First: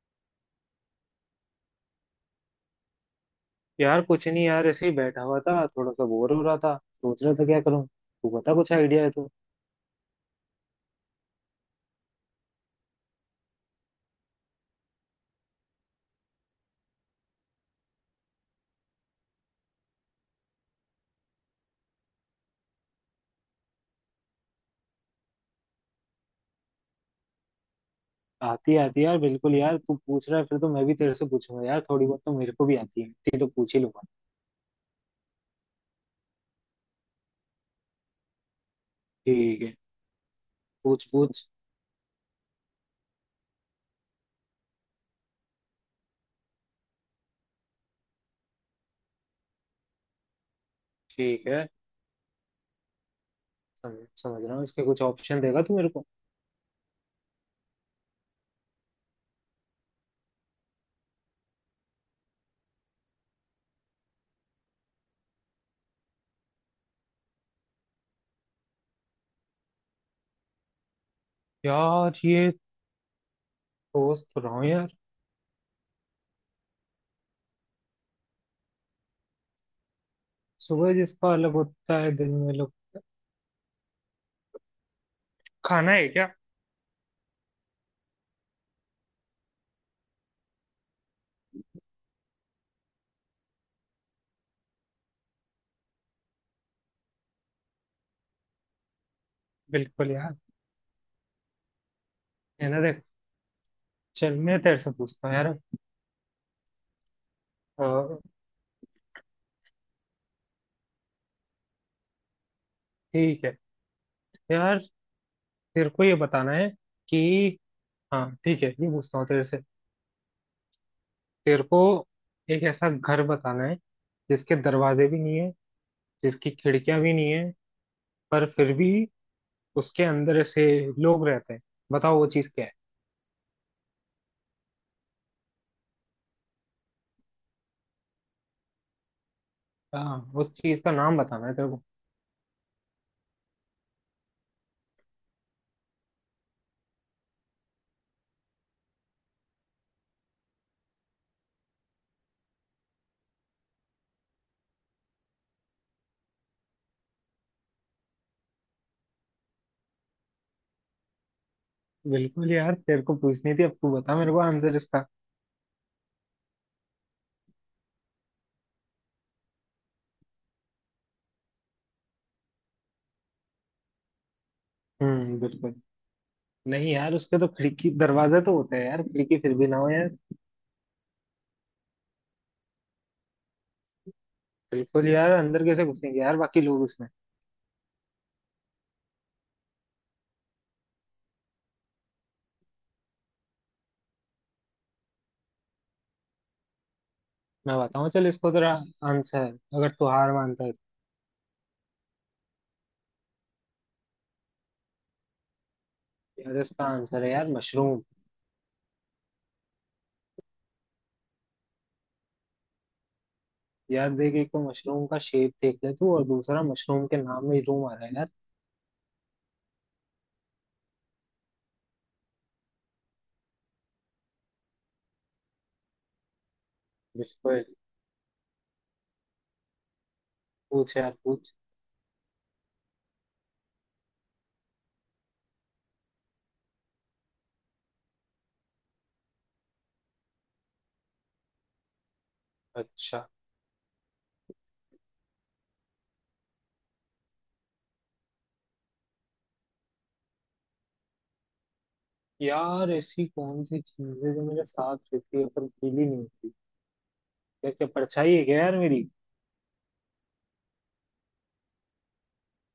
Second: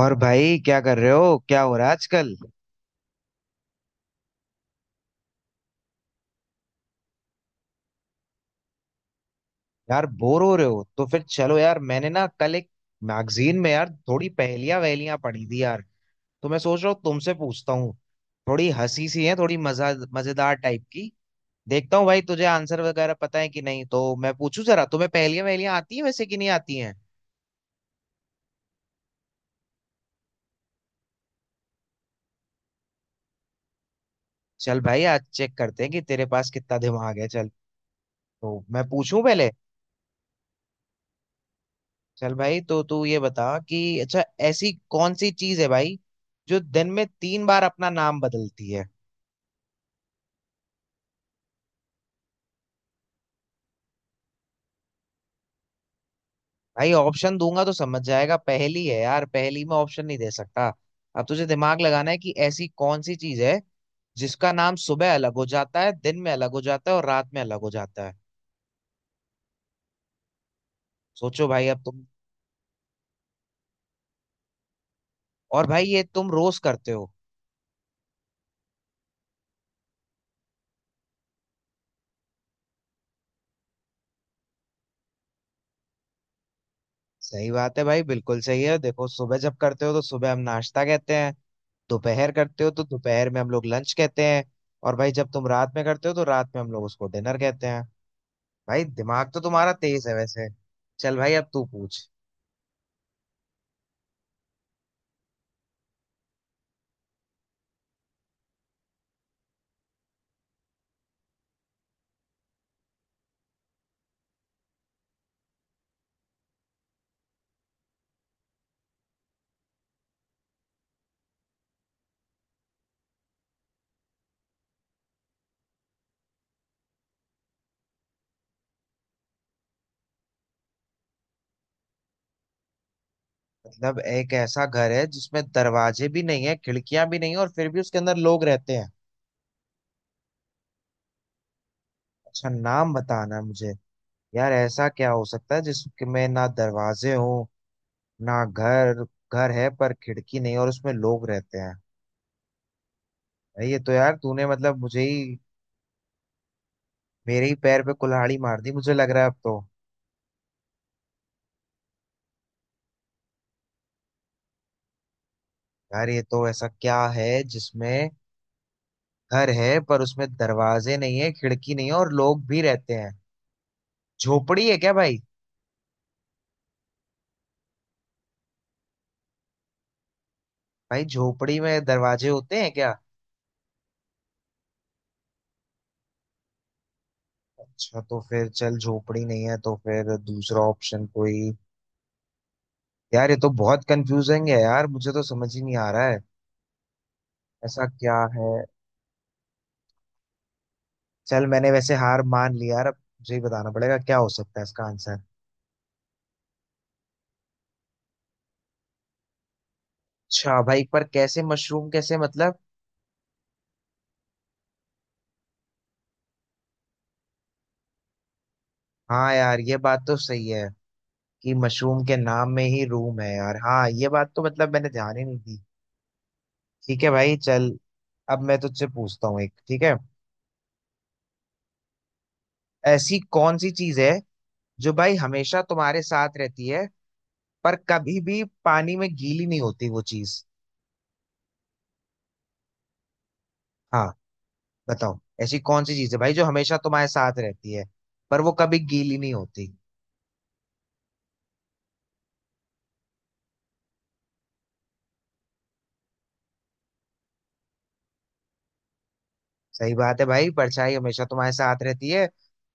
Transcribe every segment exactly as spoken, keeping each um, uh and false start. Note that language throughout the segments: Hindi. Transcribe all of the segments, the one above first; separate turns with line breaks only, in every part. और भाई क्या कर रहे हो? क्या हो रहा है आजकल?
यार कुछ नहीं यार, ऐसे ही बैठा हुआ था। थोड़ा सा बोर हो रहा था, सोच रहा था क्या करूं। तू बता, कुछ आइडिया है तो।
यार बोर हो रहे हो तो फिर चलो, यार मैंने ना कल एक मैगजीन में यार थोड़ी पहेलियां वहेलियां पढ़ी थी यार। तो मैं सोच रहा हूँ तुमसे पूछता हूँ। थोड़ी हंसी सी है, थोड़ी मजा मजेदार टाइप की। देखता हूँ भाई तुझे आंसर वगैरह पता है कि नहीं, तो मैं पूछूं जरा तुम्हें। पहेलियां वहेलियां आती हैं वैसे कि नहीं आती हैं?
आती आती यार, बिल्कुल यार, तू पूछ रहा है फिर तो मैं भी तेरे से पूछूंगा यार। थोड़ी बहुत तो मेरे को भी आती है, इतनी तो पूछ ही लूंगा।
चल भाई आज चेक करते हैं कि तेरे पास कितना दिमाग है। चल तो मैं पूछूं पहले।
ठीक है, पूछ पूछ।
चल भाई, तो तू ये बता कि अच्छा, ऐसी कौन सी चीज है भाई जो दिन में तीन बार अपना नाम बदलती है?
ठीक है, समझ समझ रहा हूँ। इसके कुछ ऑप्शन देगा तू मेरे को?
भाई ऑप्शन दूंगा तो समझ जाएगा, पहेली है यार, पहेली में ऑप्शन नहीं दे सकता। अब तुझे दिमाग लगाना है कि ऐसी कौन सी चीज है जिसका नाम सुबह अलग हो जाता है, दिन में अलग हो जाता है और रात में अलग हो जाता है। सोचो भाई अब तुम।
यार ये, सोच तो रहा हूँ यार।
और भाई ये तुम रोज करते हो।
सुबह जिसका अलग होता है, दिन में लोग खाना है क्या?
सही बात है भाई, बिल्कुल सही है। देखो सुबह जब करते हो तो सुबह हम नाश्ता कहते हैं, दोपहर करते हो तो दोपहर में हम लोग लंच कहते हैं, और भाई जब तुम रात में करते हो तो रात में हम लोग उसको डिनर कहते हैं। भाई दिमाग तो तुम्हारा तेज
बिल्कुल
है
यार।
वैसे। चल भाई अब तू पूछ।
है ना, देख, चल मैं तेरे से पूछता हूँ यार। अ, ठीक है यार, तेरे को ये बताना है कि, हाँ ठीक है, ये पूछता हूँ तेरे से। तेरे को एक ऐसा घर बताना है जिसके दरवाजे भी नहीं है, जिसकी खिड़कियां भी नहीं है, पर फिर भी उसके अंदर ऐसे लोग रहते हैं। बताओ वो चीज क्या है।
मतलब एक ऐसा घर है जिसमें दरवाजे भी नहीं है, खिड़कियां भी नहीं है और फिर भी उसके अंदर लोग रहते हैं?
हाँ, उस चीज का नाम बताना है तेरे को।
अच्छा नाम बताना है मुझे। यार ऐसा क्या हो सकता है जिसमें ना दरवाजे हो ना घर। घर है पर खिड़की नहीं और उसमें लोग रहते हैं। भाई ये तो यार तूने मतलब मुझे ही, मेरे ही पैर पे कुल्हाड़ी मार दी मुझे लग रहा है अब तो।
बिल्कुल यार, तेरे को पूछनी थी। अब तू बता मेरे को आंसर इसका।
यार ये तो ऐसा क्या है जिसमें घर है पर उसमें दरवाजे नहीं है, खिड़की नहीं है और लोग भी रहते हैं। झोपड़ी है क्या भाई?
हम्म, बिल्कुल नहीं यार, उसके तो खिड़की दरवाजे तो होते हैं यार। खिड़की फिर भी ना हो यार।
भाई झोपड़ी में दरवाजे होते हैं क्या?
बिल्कुल यार, अंदर कैसे घुसेंगे यार बाकी लोग उसमें।
अच्छा तो फिर चल झोपड़ी नहीं है तो फिर दूसरा ऑप्शन कोई। यार ये तो बहुत कंफ्यूजिंग है यार, मुझे तो समझ ही नहीं आ रहा है
मैं
ऐसा
बताऊं
क्या
चल
है।
इसको, तेरा आंसर, अगर तू हार मानता है तो।
चल मैंने वैसे हार मान लिया यार, अब मुझे ही बताना पड़ेगा क्या हो सकता है इसका आंसर।
यार इसका आंसर है यार, मशरूम।
अच्छा भाई, पर कैसे? मशरूम कैसे मतलब?
यार देख, एक तो मशरूम का शेप देख ले तू, और दूसरा मशरूम के नाम में ही रूम आ रहा है यार।
हाँ यार ये बात तो सही है कि मशरूम के नाम में ही रूम है यार। हाँ ये बात तो मतलब मैंने ध्यान ही नहीं दी। ठीक है भाई
बिल्कुल।
चल, अब मैं तुझसे पूछता हूँ एक, ठीक है?
पूछ यार पूछ।
ऐसी कौन सी चीज है जो भाई हमेशा तुम्हारे साथ रहती है पर कभी भी पानी में गीली नहीं होती वो चीज?
अच्छा
हाँ बताओ, ऐसी कौन सी चीज है भाई जो हमेशा तुम्हारे साथ रहती है पर वो कभी गीली नहीं होती?
यार ऐसी कौन सी चीज है जो मेरे साथ रहती है पर गीली नहीं होती यार क्या परछाई है क्या यार मेरी
सही बात है भाई, परछाई हमेशा तुम्हारे साथ रहती है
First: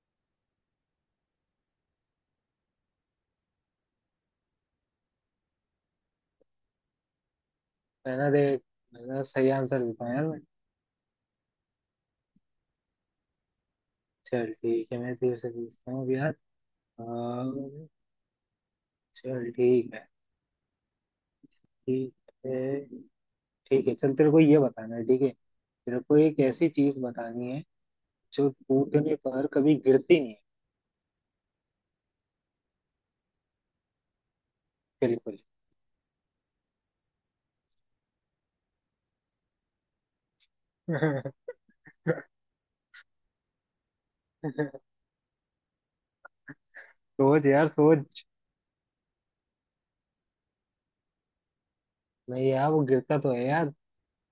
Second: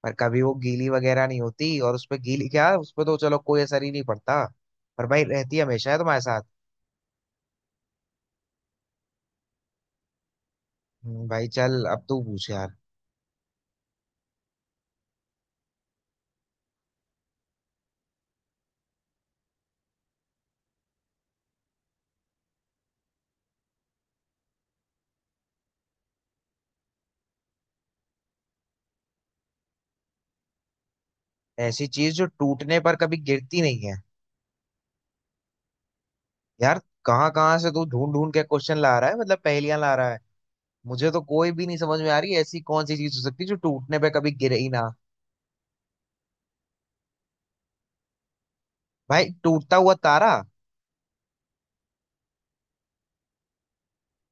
पर कभी वो गीली वगैरह नहीं होती, और उस पे गीली क्या, उस पे तो चलो कोई असर ही नहीं पड़ता। पर भाई रहती हमेशा है तुम्हारे साथ।
मैंने देख मैंने सही आंसर देता हूँ यार मैं
हम्म। भाई चल अब तू पूछ यार।
चल ठीक है मैं तेरे से पूछता हूँ अब यार अम, चल ठीक है ठीक है ठीक है चल तेरे को ये बताना है ठीक है तेरे को एक ऐसी चीज बतानी है जो टूटने पर कभी गिरती नहीं है
ऐसी चीज जो टूटने पर कभी गिरती नहीं है?
बिल्कुल
यार कहाँ कहाँ से तू ढूंढ ढूंढ के क्वेश्चन ला रहा है, मतलब पहेलियां ला रहा है। मुझे तो कोई भी नहीं समझ में आ रही, ऐसी कौन सी चीज हो सकती है जो टूटने पर कभी गिरे ही ना।
सोच यार सोच
भाई टूटता हुआ तारा?
नहीं यार वो गिरता तो है यार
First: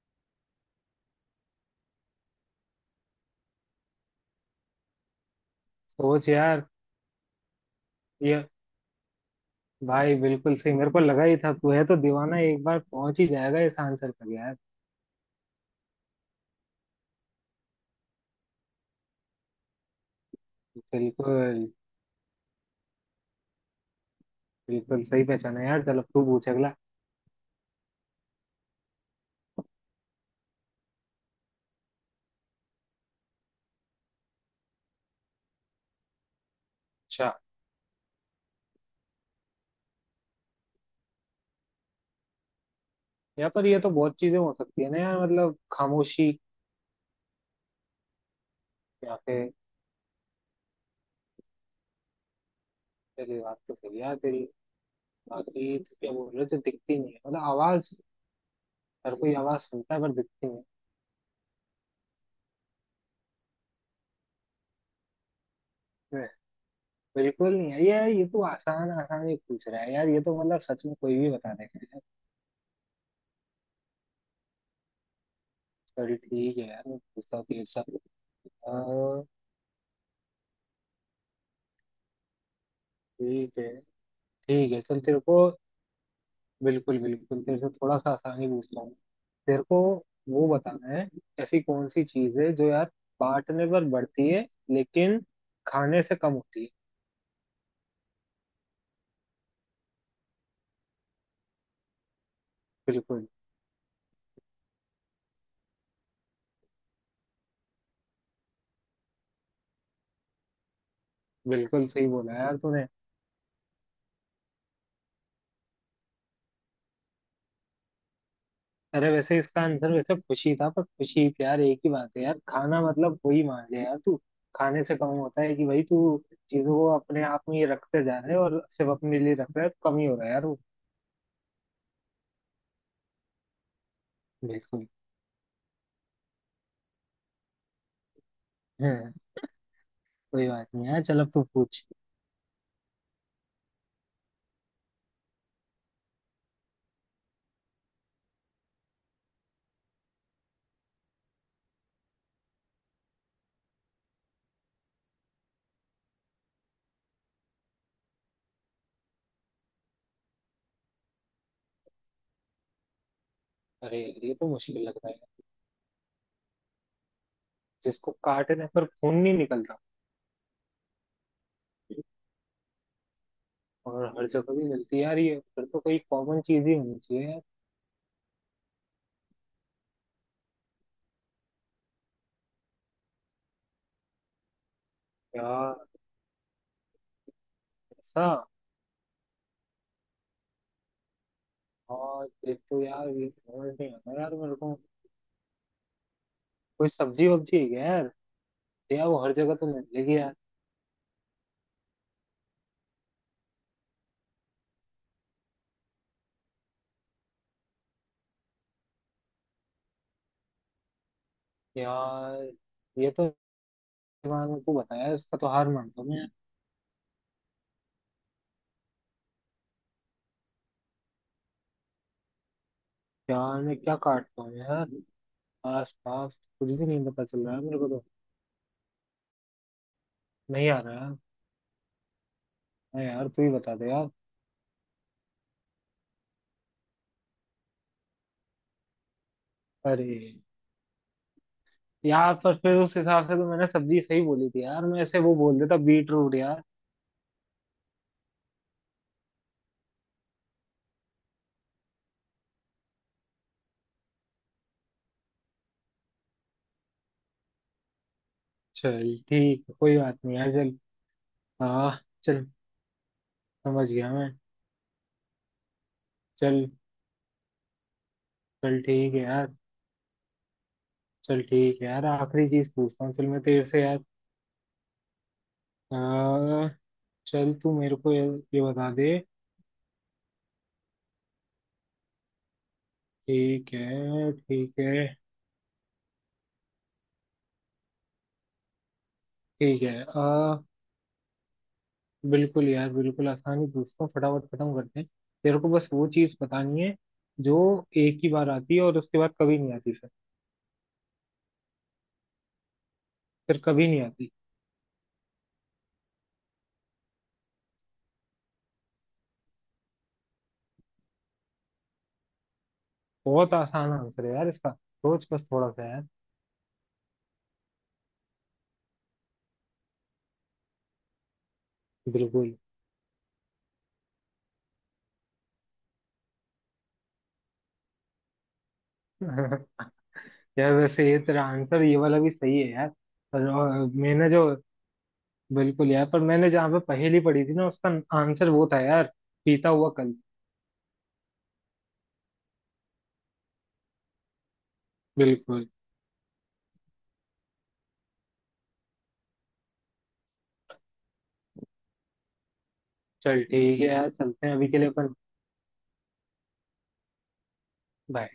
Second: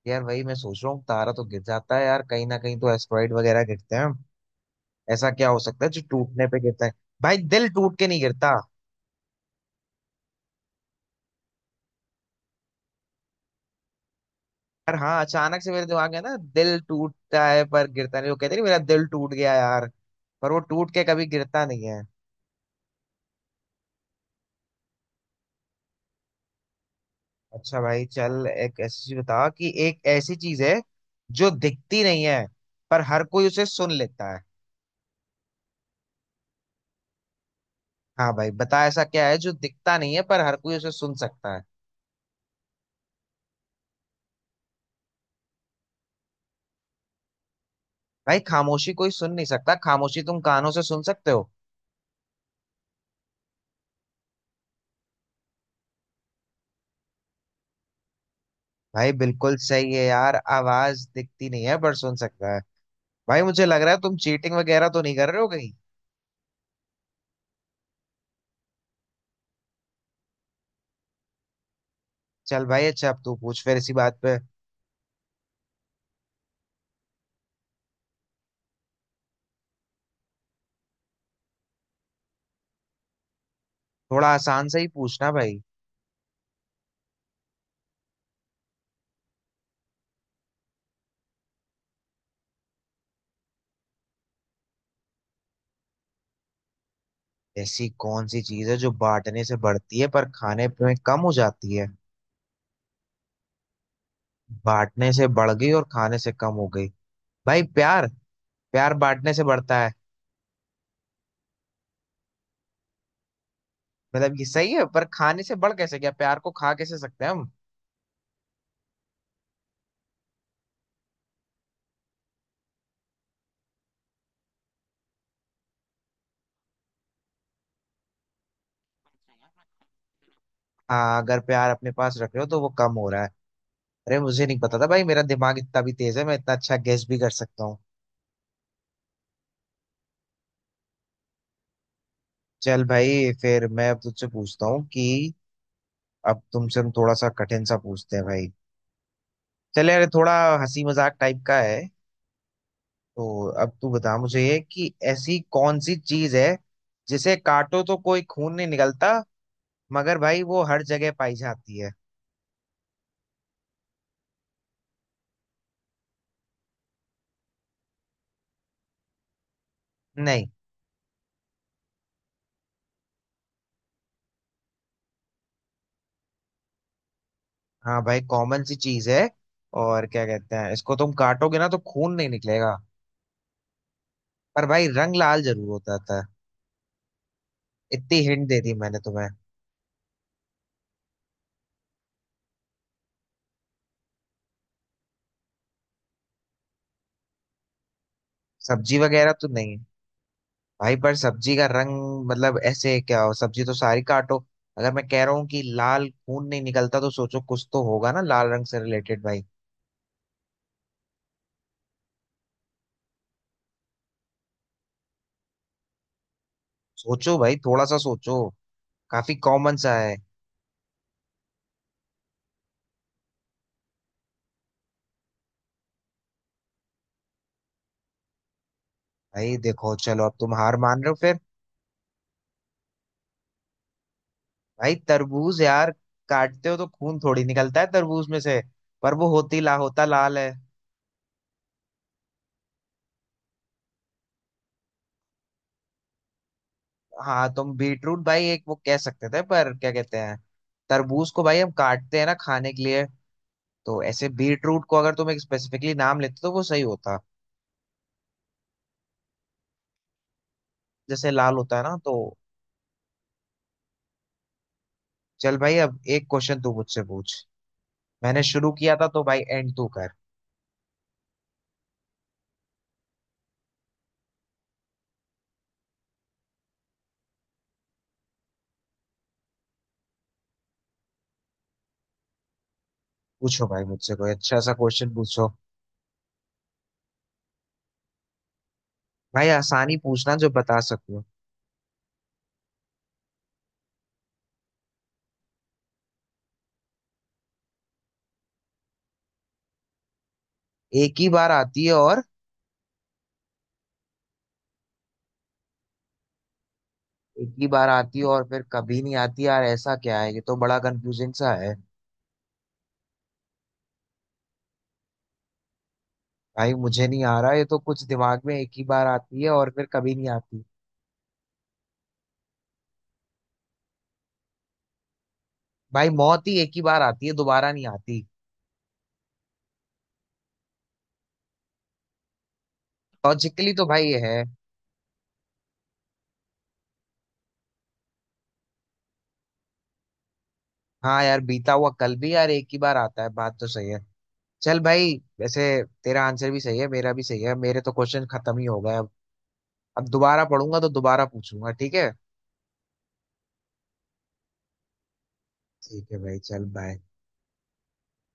यार वही मैं सोच रहा हूँ, तारा तो गिर जाता है यार कहीं ना कहीं, तो एस्टेरॉइड वगैरह गिरते हैं। ऐसा क्या हो सकता है जो
सोच
टूटने पे
यार
गिरता है? भाई दिल टूट के नहीं
ये
गिरता।
भाई बिल्कुल सही मेरे को लगा ही था तू है तो दीवाना एक बार पहुंच ही जाएगा इस आंसर तक यार
यार हाँ अचानक से मेरे दिमाग में ना, दिल टूटता है पर गिरता नहीं, वो कहते नहीं मेरा दिल टूट गया यार, पर वो टूट के कभी
बिल्कुल
गिरता नहीं है।
बिल्कुल सही पहचाना यार चल अब तू पूछ अगला
अच्छा भाई चल, एक ऐसी चीज बता, कि एक ऐसी चीज है जो दिखती नहीं है पर हर कोई उसे सुन लेता है।
अच्छा।
हाँ भाई बता, ऐसा क्या है जो दिखता नहीं है पर हर कोई उसे सुन सकता है?
यहाँ पर ये तो बहुत चीजें हो सकती है ना यार। मतलब खामोशी।
भाई खामोशी कोई
या
सुन नहीं
फिर,
सकता, खामोशी तुम कानों से सुन सकते हो।
तेरी बात तो सही है यार तेरी। बाकी तू क्या बोल रहे हो, जो दिखती नहीं है, मतलब आवाज।
भाई
हर कोई
बिल्कुल
आवाज
सही
सुनता है
है
पर
यार,
दिखती नहीं।
आवाज दिखती नहीं है पर सुन सकता है। भाई मुझे लग रहा है तुम चीटिंग वगैरह तो नहीं कर रहे हो कहीं।
है बिल्कुल नहीं है ये। ये तो आसान आसान ही पूछ रहा है यार। ये तो मतलब सच में कोई भी बता देगा।
चल भाई अच्छा, अब तू पूछ फिर इसी बात पे।
चल ठीक है यार, गुस्सा तेरे साथ। हाँ, ठीक है,
थोड़ा आसान
ठीक
से
है।
ही
चल तेरे
पूछना
को
भाई।
बिल्कुल बिल्कुल तेरे से थोड़ा सा आसानी पूछता हूँ। तेरे को वो बताना है, ऐसी कौन सी चीज है जो यार बांटने पर बढ़ती है लेकिन खाने से कम होती है।
ऐसी कौन सी चीज है जो बांटने से बढ़ती है पर खाने में कम हो जाती है?
बिल्कुल।
बांटने से बढ़ गई और खाने से कम हो गई। भाई प्यार। प्यार बांटने से बढ़ता है।
बिल्कुल सही बोला यार तूने।
मतलब ये सही है, पर खाने से बढ़ कैसे गया, प्यार को खा कैसे सकते हैं हम?
अरे वैसे इसका आंसर वैसे खुशी था, पर खुशी प्यार एक ही बात है यार। खाना मतलब वही मान ले यार तू। खाने से कम होता है कि भाई तू चीजों को अपने आप में ही रखते जा रहे है और सिर्फ अपने लिए रख रहा है तो कम ही हो रहा है यार वो।
हाँ अगर प्यार अपने पास रख रहे हो तो वो कम हो रहा है। अरे मुझे नहीं पता
बिल्कुल।
था भाई मेरा दिमाग इतना भी तेज है, मैं इतना अच्छा गेस भी कर सकता हूँ।
हम्म। कोई बात नहीं है, चल अब तू पूछ।
चल भाई फिर मैं अब तुझसे पूछता हूँ कि, अब तुमसे हम थोड़ा सा कठिन सा पूछते हैं भाई। चले, अरे थोड़ा हंसी मजाक टाइप का है। तो अब तू बता मुझे कि ऐसी कौन सी चीज है जिसे काटो तो कोई खून नहीं निकलता मगर भाई वो हर जगह पाई जाती है?
अरे यार, ये तो मुश्किल लग रहा है। जिसको काटने पर खून नहीं निकलता
नहीं।
और हर जगह भी मिलती है यार, ये फिर तो कोई कॉमन चीज ही होनी चाहिए यार।
हाँ भाई कॉमन सी चीज है, और क्या कहते हैं इसको, तुम काटोगे ना तो खून नहीं निकलेगा पर भाई रंग लाल जरूर
यार
हो जाता है। इतनी
ऐसा,
हिंट दे दी मैंने तुम्हें।
और एक तो यार ये समझ नहीं आता यार मेरे को। कोई सब्जी वब्जी है क्या यार?
सब्जी
या वो
वगैरह
हर
तो
जगह तो
नहीं।
मिलेगी यार।
भाई पर सब्जी का रंग, मतलब ऐसे क्या हो, सब्जी तो सारी काटो। अगर मैं कह रहा हूँ कि लाल खून नहीं निकलता तो सोचो, कुछ तो होगा ना लाल रंग से रिलेटेड भाई।
यार ये तो दिमाग में, तू बताया इसका, तो हार मानता हूँ मैं।
सोचो भाई, थोड़ा सा सोचो, काफी कॉमन सा है।
यार मैं क्या काटता हूँ यार, आस पास कुछ भी नहीं पता चल रहा है मेरे को तो।
भाई देखो, चलो अब तुम
नहीं
हार
आ
मान
रहा
रहे हो
है,
फिर।
हाँ यार तू ही बता दे यार।
भाई तरबूज यार। काटते हो तो खून थोड़ी निकलता है तरबूज में से, पर वो होती ला होता
अरे
लाल है।
यार, पर फिर उस हिसाब से तो मैंने सब्जी सही बोली थी यार। मैं ऐसे वो बोल देता बीट रूट यार।
हाँ तुम बीटरूट भाई एक वो कह सकते थे, पर क्या कहते हैं, तरबूज को भाई हम काटते हैं ना खाने के लिए। तो ऐसे बीटरूट को अगर तुम एक स्पेसिफिकली नाम लेते तो वो सही होता।
चल ठीक है, कोई बात नहीं यार, चल।
जैसे लाल होता है ना
हाँ,
तो।
चल, समझ गया मैं।
चल भाई अब एक क्वेश्चन
चल।
तू मुझसे पूछ। मैंने शुरू
चल
किया था
ठीक है
तो भाई
यार,
एंड तू कर।
चल ठीक है यार, आखिरी चीज पूछता हूँ चल मैं तेरे से यार। आ, चल तू मेरे को ये, ये बता दे।
पूछो
ठीक
भाई मुझसे कोई
है,
अच्छा सा
ठीक है,
क्वेश्चन पूछो। भाई
ठीक
आसानी
है।
पूछना जो
आ,
बता सको।
बिल्कुल यार, बिल्कुल आसानी पूछता हूँ, फटाफट खत्म करते हैं। तेरे को बस वो चीज बतानी है जो एक ही बार आती है और उसके बाद कभी नहीं आती।
एक ही बार आती है और,
फिर कभी नहीं आती।
एक ही बार आती है और फिर कभी नहीं आती यार ऐसा क्या है, ये तो बड़ा कंफ्यूजिंग सा है।
बहुत आसान आंसर है यार इसका, सोच बस थोड़ा सा यार।
भाई मुझे नहीं आ रहा ये तो कुछ दिमाग में, एक ही बार आती है और फिर कभी नहीं आती।
बिल्कुल।
भाई मौत ही एक ही बार आती है दोबारा नहीं आती।
यार वैसे ये तेरा आंसर, ये वाला भी सही है यार। पर
लॉजिकली तो
और
भाई ये
मैंने
है।
जो, बिल्कुल यार, पर मैंने जहाँ पे पहेली पढ़ी थी ना, उसका आंसर वो था यार, पीता हुआ कल।
हाँ यार बीता हुआ कल भी यार एक ही बार आता है, बात तो सही है। चल भाई। वैसे
बिल्कुल।
तेरा आंसर भी सही है मेरा भी सही है। मेरे तो क्वेश्चन खत्म ही हो गए अब। अब दोबारा पढ़ूंगा तो दोबारा पूछूंगा, ठीक है?
चल ठीक है यार, चलते हैं अभी के लिए अपन।
ठीक है भाई, चल बाय।
बाय।